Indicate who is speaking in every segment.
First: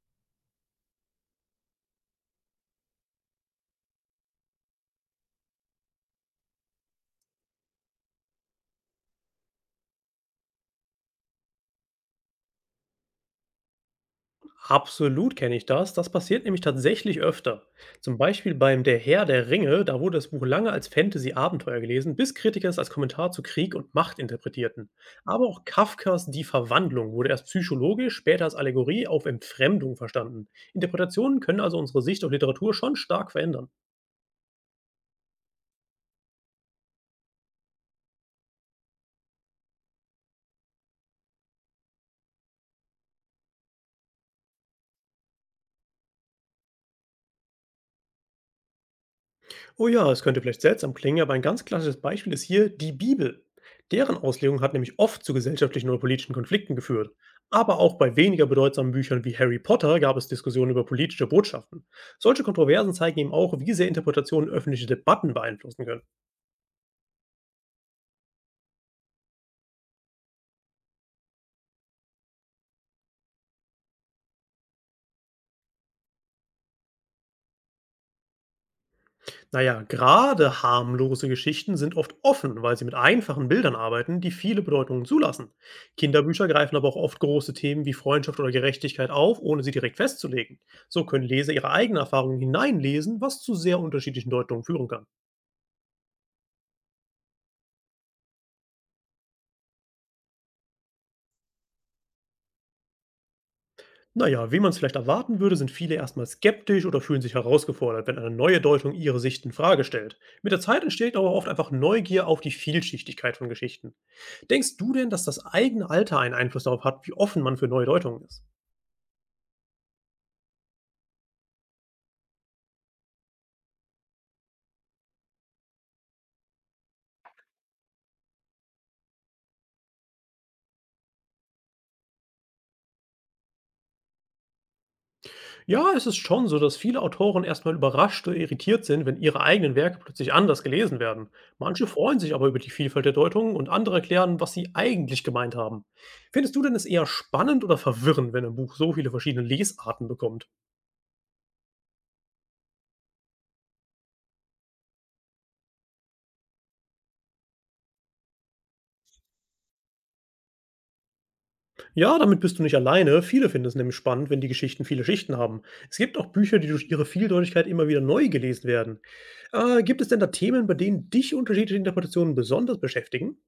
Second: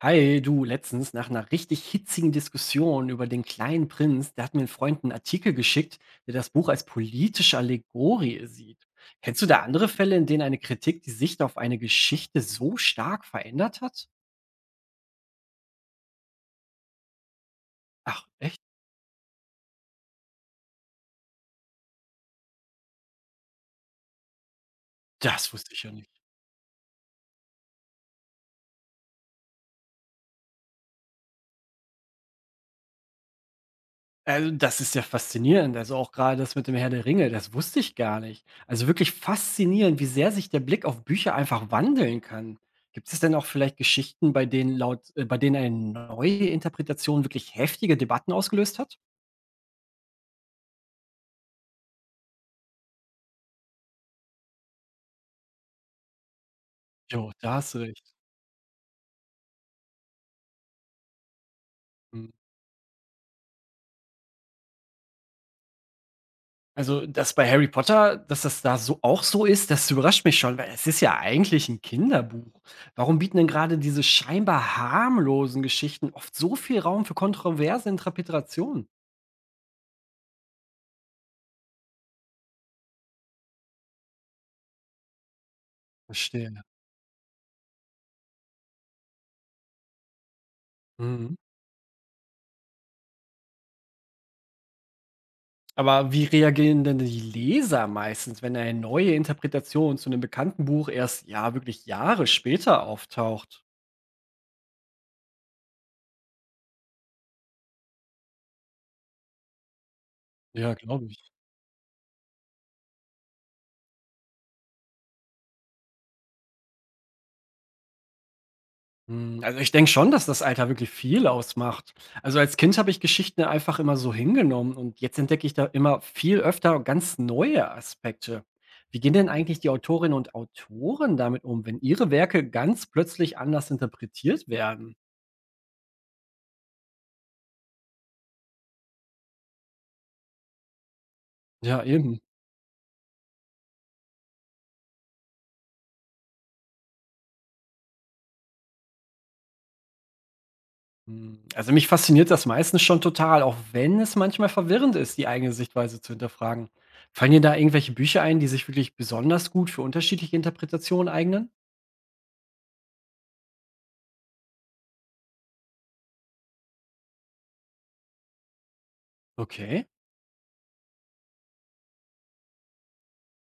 Speaker 1: Hi, du, letztens nach einer richtig hitzigen Diskussion über den kleinen Prinz, da hat mir ein Freund einen Artikel geschickt, der das Buch als politische Allegorie sieht. Kennst du da andere Fälle, in denen eine Kritik die Sicht auf eine Geschichte so stark verändert hat?
Speaker 2: Absolut kenne ich das. Das passiert nämlich tatsächlich öfter. Zum
Speaker 1: Ach,
Speaker 2: Beispiel
Speaker 1: echt?
Speaker 2: beim Der Herr der Ringe, da wurde das Buch lange als Fantasy-Abenteuer gelesen, bis Kritiker es als Kommentar zu Krieg und Macht interpretierten. Aber
Speaker 1: Das
Speaker 2: auch
Speaker 1: wusste ich ja nicht.
Speaker 2: Kafkas Die Verwandlung wurde erst psychologisch, später als Allegorie auf Entfremdung verstanden. Interpretationen können also unsere Sicht auf Literatur schon stark verändern.
Speaker 1: Also, das ist ja faszinierend. Also, auch gerade das mit dem Herr der Ringe, das wusste ich gar nicht. Also, wirklich faszinierend, wie sehr sich der Blick auf Bücher einfach wandeln kann. Gibt es denn auch vielleicht Geschichten, bei denen laut bei denen eine neue Interpretation wirklich heftige Debatten ausgelöst hat?
Speaker 2: Oh ja, es könnte vielleicht seltsam klingen, aber ein ganz klassisches Beispiel ist hier die Bibel. Deren Auslegung hat nämlich oft zu gesellschaftlichen oder politischen Konflikten geführt.
Speaker 1: Jo, da hast du
Speaker 2: Aber auch
Speaker 1: recht.
Speaker 2: bei weniger bedeutsamen Büchern wie Harry Potter gab es Diskussionen über politische Botschaften.
Speaker 1: Mhm.
Speaker 2: Solche Kontroversen zeigen eben auch, wie sehr Interpretationen öffentliche Debatten beeinflussen können.
Speaker 1: Also, dass bei Harry Potter das da so auch so ist, das überrascht mich schon, weil es ist ja eigentlich ein Kinderbuch. Warum bieten denn gerade diese scheinbar harmlosen Geschichten oft so viel Raum für kontroverse Interpretationen?
Speaker 2: Naja, gerade harmlose Geschichten sind oft offen, weil sie mit einfachen Bildern arbeiten, die viele Bedeutungen zulassen. Kinderbücher
Speaker 1: Verstehe.
Speaker 2: greifen aber auch oft große Themen wie Freundschaft oder Gerechtigkeit auf, ohne sie direkt festzulegen. So können
Speaker 1: Mhm.
Speaker 2: Leser ihre eigenen Erfahrungen hineinlesen, was zu sehr unterschiedlichen Deutungen führen kann.
Speaker 1: Aber wie reagieren denn die Leser meistens, wenn eine neue Interpretation zu einem bekannten Buch erst, ja, wirklich Jahre später auftaucht?
Speaker 2: Naja, wie man es vielleicht erwarten würde, sind viele erstmal skeptisch oder fühlen sich herausgefordert, wenn eine neue Deutung ihre Sicht in Frage stellt. Mit der
Speaker 1: Ja,
Speaker 2: Zeit
Speaker 1: glaube
Speaker 2: entsteht
Speaker 1: ich.
Speaker 2: aber oft einfach Neugier auf die Vielschichtigkeit von Geschichten. Denkst du denn, dass das eigene Alter einen Einfluss darauf hat, wie offen man für neue Deutungen ist?
Speaker 1: Hm, also, ich denke schon, dass das Alter wirklich viel ausmacht. Also, als Kind habe ich Geschichten einfach immer so hingenommen und jetzt entdecke ich da immer viel öfter ganz neue Aspekte. Wie gehen denn eigentlich die Autorinnen und Autoren damit um, wenn ihre Werke ganz plötzlich anders interpretiert werden?
Speaker 2: Ja, es ist schon so, dass viele Autoren erstmal überrascht oder irritiert sind, wenn ihre eigenen Werke plötzlich anders gelesen werden.
Speaker 1: Ja,
Speaker 2: Manche freuen
Speaker 1: eben.
Speaker 2: sich aber über die Vielfalt der Deutungen und andere erklären, was sie eigentlich gemeint haben. Findest du denn es eher spannend oder verwirrend, wenn ein Buch so viele verschiedene Lesarten bekommt?
Speaker 1: Hm, also, mich fasziniert das meistens schon total, auch wenn es manchmal verwirrend ist, die eigene Sichtweise zu hinterfragen. Fallen dir da irgendwelche Bücher ein, die sich wirklich besonders gut für unterschiedliche Interpretationen eignen?
Speaker 2: Ja, damit bist du nicht alleine. Viele finden es nämlich spannend, wenn die Geschichten viele Schichten haben. Es gibt auch Bücher, die durch ihre Vieldeutigkeit immer wieder neu gelesen werden.
Speaker 1: Okay.
Speaker 2: Gibt es denn da Themen, bei denen dich unterschiedliche Interpretationen besonders beschäftigen?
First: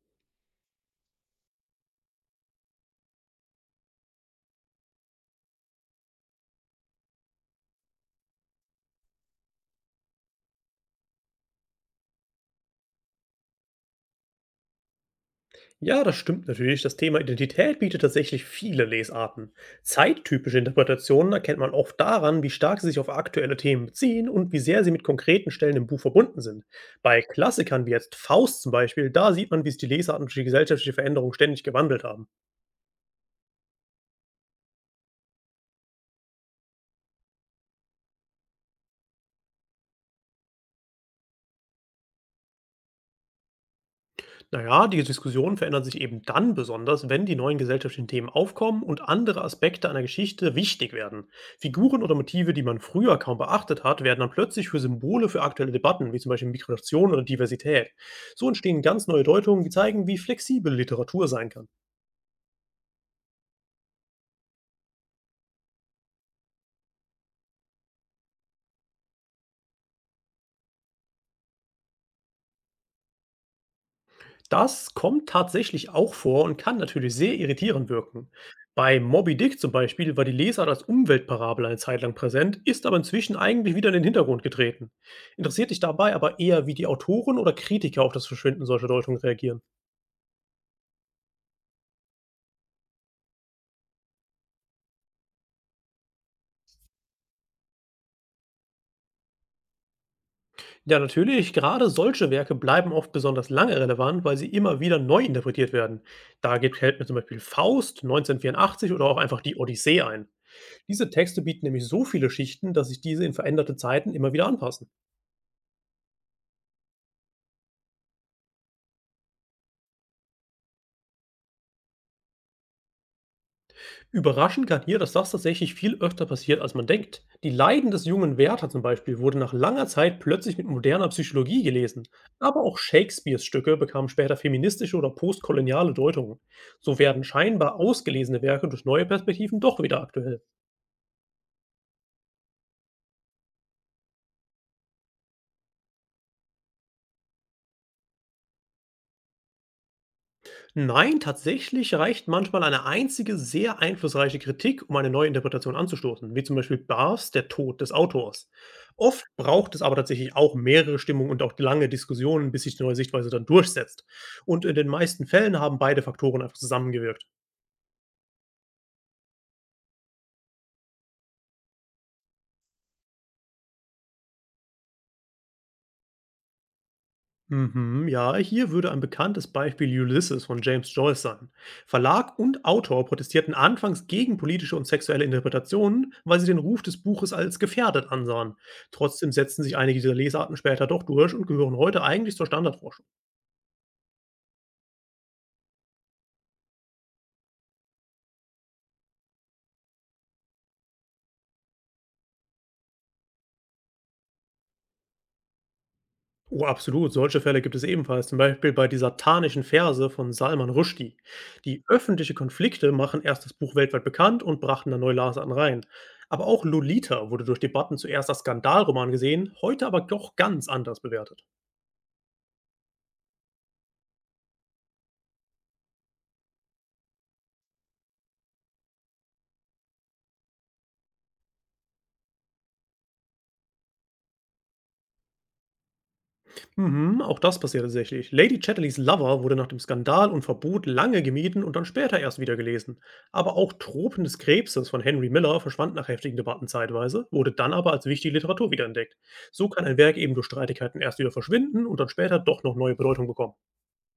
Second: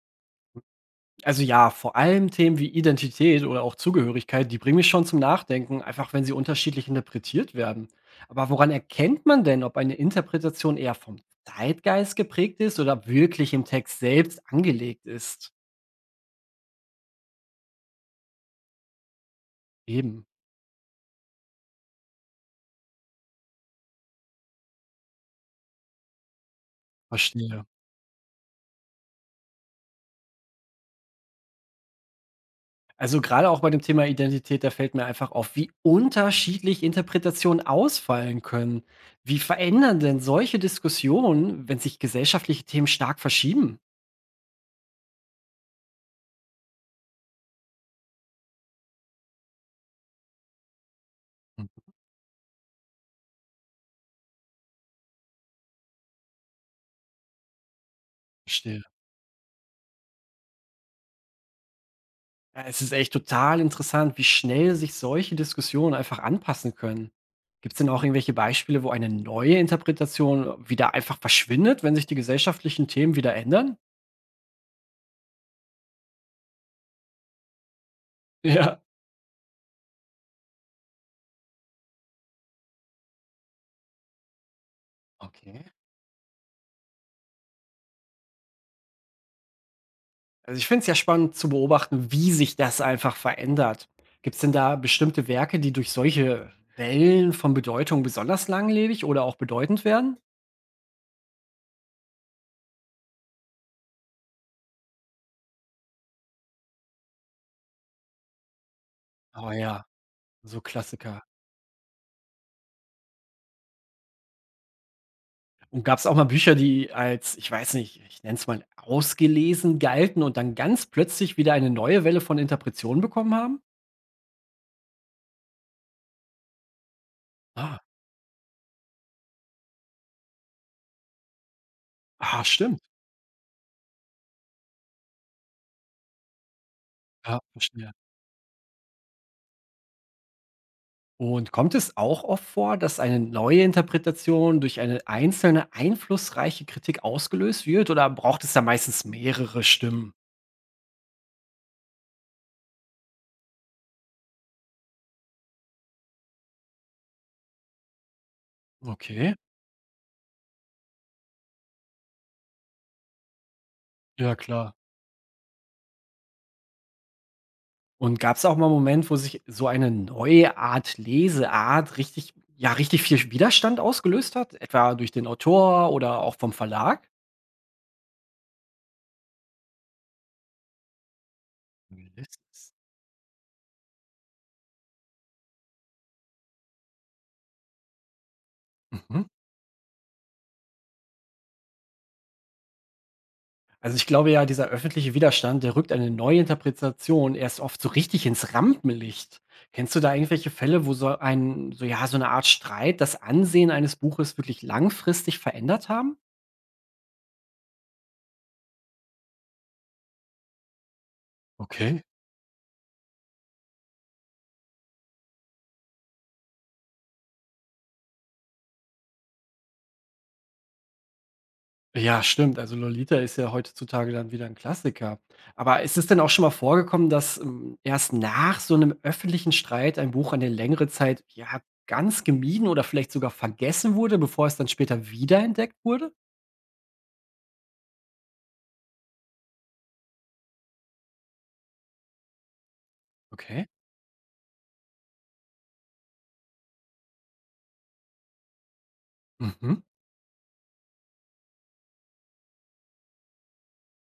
Speaker 1: Also ja, vor allem Themen wie Identität oder auch Zugehörigkeit, die bringen mich schon zum Nachdenken, einfach wenn sie unterschiedlich interpretiert werden. Aber woran erkennt man denn, ob eine Interpretation eher vom Zeitgeist geprägt ist oder wirklich im Text selbst angelegt ist?
Speaker 2: Ja, das stimmt natürlich. Das Thema Identität bietet tatsächlich viele Lesarten.
Speaker 1: Eben,
Speaker 2: Zeittypische Interpretationen erkennt man oft daran, wie stark sie sich auf aktuelle Themen beziehen und wie sehr sie mit konkreten Stellen im Buch verbunden sind. Bei
Speaker 1: verstehe.
Speaker 2: Klassikern wie jetzt Faust zum Beispiel, da sieht man, wie sich die Lesarten durch die gesellschaftliche Veränderung ständig gewandelt haben.
Speaker 1: Also gerade auch bei dem Thema Identität, da fällt mir einfach auf, wie unterschiedlich Interpretationen ausfallen können. Wie verändern denn solche Diskussionen, wenn sich gesellschaftliche Themen stark verschieben?
Speaker 2: Naja, die Diskussionen verändern sich eben dann besonders, wenn die neuen gesellschaftlichen Themen aufkommen und andere Aspekte einer Geschichte wichtig werden.
Speaker 1: Mhm.
Speaker 2: Figuren oder Motive, die man früher kaum beachtet hat, werden dann plötzlich für Symbole für aktuelle Debatten, wie zum Beispiel Migration oder Diversität. So
Speaker 1: Verstehe.
Speaker 2: entstehen ganz neue Deutungen, die zeigen, wie flexibel Literatur sein kann.
Speaker 1: Ja, es ist echt total interessant, wie schnell sich solche Diskussionen einfach anpassen können. Gibt es denn auch irgendwelche Beispiele, wo eine neue Interpretation wieder einfach verschwindet, wenn sich die gesellschaftlichen Themen wieder ändern?
Speaker 2: Das kommt tatsächlich auch vor und kann natürlich sehr irritierend wirken.
Speaker 1: Ja.
Speaker 2: Bei Moby Dick zum Beispiel war die Lesart als Umweltparabel eine Zeit lang präsent, ist aber inzwischen eigentlich wieder in den Hintergrund getreten.
Speaker 1: Okay.
Speaker 2: Interessiert dich dabei aber eher, wie die Autoren oder Kritiker auf das Verschwinden solcher Deutungen reagieren?
Speaker 1: Also ich finde es ja spannend zu beobachten, wie sich das einfach verändert. Gibt es denn da bestimmte Werke, die durch solche Wellen von Bedeutung besonders langlebig oder auch bedeutend werden?
Speaker 2: Ja, natürlich, gerade solche Werke bleiben oft besonders lange relevant, weil sie immer wieder neu interpretiert werden. Fällt mir zum Beispiel Faust 1984 oder auch einfach
Speaker 1: Oh
Speaker 2: die
Speaker 1: ja,
Speaker 2: Odyssee ein.
Speaker 1: so
Speaker 2: Diese
Speaker 1: Klassiker.
Speaker 2: Texte bieten nämlich so viele Schichten, dass sich diese in veränderte Zeiten immer wieder anpassen.
Speaker 1: Und gab es auch mal Bücher, die als, ich weiß nicht, ich nenne es mal ausgelesen galten und dann ganz plötzlich wieder eine neue Welle von Interpretationen bekommen haben?
Speaker 2: Überraschend kann hier, dass das tatsächlich viel öfter passiert, als man denkt. Die
Speaker 1: Ah,
Speaker 2: Leiden des jungen Werther zum Beispiel wurde nach langer Zeit plötzlich mit moderner Psychologie gelesen.
Speaker 1: ah
Speaker 2: Aber auch
Speaker 1: stimmt.
Speaker 2: Shakespeares Stücke bekamen später feministische oder postkoloniale Deutungen. So werden
Speaker 1: Ja,
Speaker 2: scheinbar
Speaker 1: verstehe.
Speaker 2: ausgelesene Werke durch neue Perspektiven doch wieder aktuell.
Speaker 1: Und kommt es auch oft vor, dass eine neue Interpretation durch eine einzelne einflussreiche Kritik ausgelöst wird oder braucht es da meistens mehrere Stimmen?
Speaker 2: Nein, tatsächlich reicht manchmal eine einzige sehr einflussreiche Kritik, um eine neue Interpretation anzustoßen, wie zum Beispiel Barrs Der Tod des Autors. Oft
Speaker 1: Okay,
Speaker 2: braucht es aber tatsächlich auch mehrere Stimmungen und auch lange Diskussionen, bis sich die neue Sichtweise dann durchsetzt.
Speaker 1: ja
Speaker 2: Und
Speaker 1: klar.
Speaker 2: in den meisten Fällen haben beide Faktoren einfach zusammengewirkt.
Speaker 1: Und gab es auch mal einen Moment, wo sich so eine neue Art Leseart richtig, ja, richtig viel Widerstand ausgelöst hat? Etwa durch den Autor oder auch vom Verlag?
Speaker 2: Mhm, ja, hier würde ein bekanntes Beispiel Ulysses von James Joyce sein. Verlag und
Speaker 1: Ulysses.
Speaker 2: Autor protestierten anfangs gegen politische und sexuelle Interpretationen, weil sie den Ruf des Buches als gefährdet ansahen.
Speaker 1: Mhm.
Speaker 2: Trotzdem setzten sich einige dieser Lesarten später doch durch und gehören heute eigentlich zur Standardforschung.
Speaker 1: Also ich glaube ja, dieser öffentliche Widerstand, der rückt eine Neuinterpretation erst oft so richtig ins Rampenlicht. Kennst du da irgendwelche Fälle, wo so ein, so ja, so eine Art Streit das Ansehen eines Buches wirklich langfristig verändert haben?
Speaker 2: Oh, absolut. Solche Fälle gibt es ebenfalls, zum Beispiel bei dieser satanischen Verse von Salman Rushdie. Die
Speaker 1: Okay.
Speaker 2: öffentliche Konflikte machen erst das Buch weltweit bekannt und brachten dann Neulaser an rein. Aber auch Lolita wurde durch Debatten zuerst als Skandalroman gesehen, heute aber doch ganz anders bewertet.
Speaker 1: Ja, stimmt. Also Lolita ist ja heutzutage dann wieder ein Klassiker. Aber ist es denn auch schon mal vorgekommen, dass erst nach so einem öffentlichen Streit ein Buch eine längere Zeit ja ganz gemieden oder vielleicht sogar vergessen wurde, bevor es dann später wiederentdeckt wurde?
Speaker 2: Mhm, auch das passiert tatsächlich. Lady Chatterleys Lover wurde nach dem Skandal und Verbot lange gemieden und dann später erst wieder gelesen. Aber
Speaker 1: Okay.
Speaker 2: auch Tropen des Krebses von Henry Miller verschwand nach heftigen Debatten zeitweise, wurde dann aber als wichtige Literatur wiederentdeckt. So
Speaker 1: Mhm.
Speaker 2: kann ein Werk eben durch Streitigkeiten erst wieder verschwinden und dann später doch noch neue Bedeutung bekommen.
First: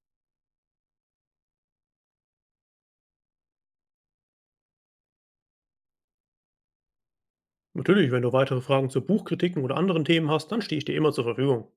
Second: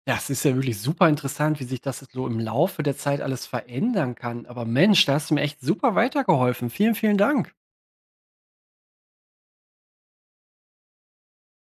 Speaker 1: Ja, es ist ja wirklich super interessant, wie sich das so im Laufe der Zeit alles verändern kann. Aber Mensch, da hast du mir echt super weitergeholfen. Vielen, vielen Dank.
Speaker 2: Natürlich, wenn du weitere Fragen zu Buchkritiken oder anderen Themen hast, dann stehe ich dir immer zur Verfügung.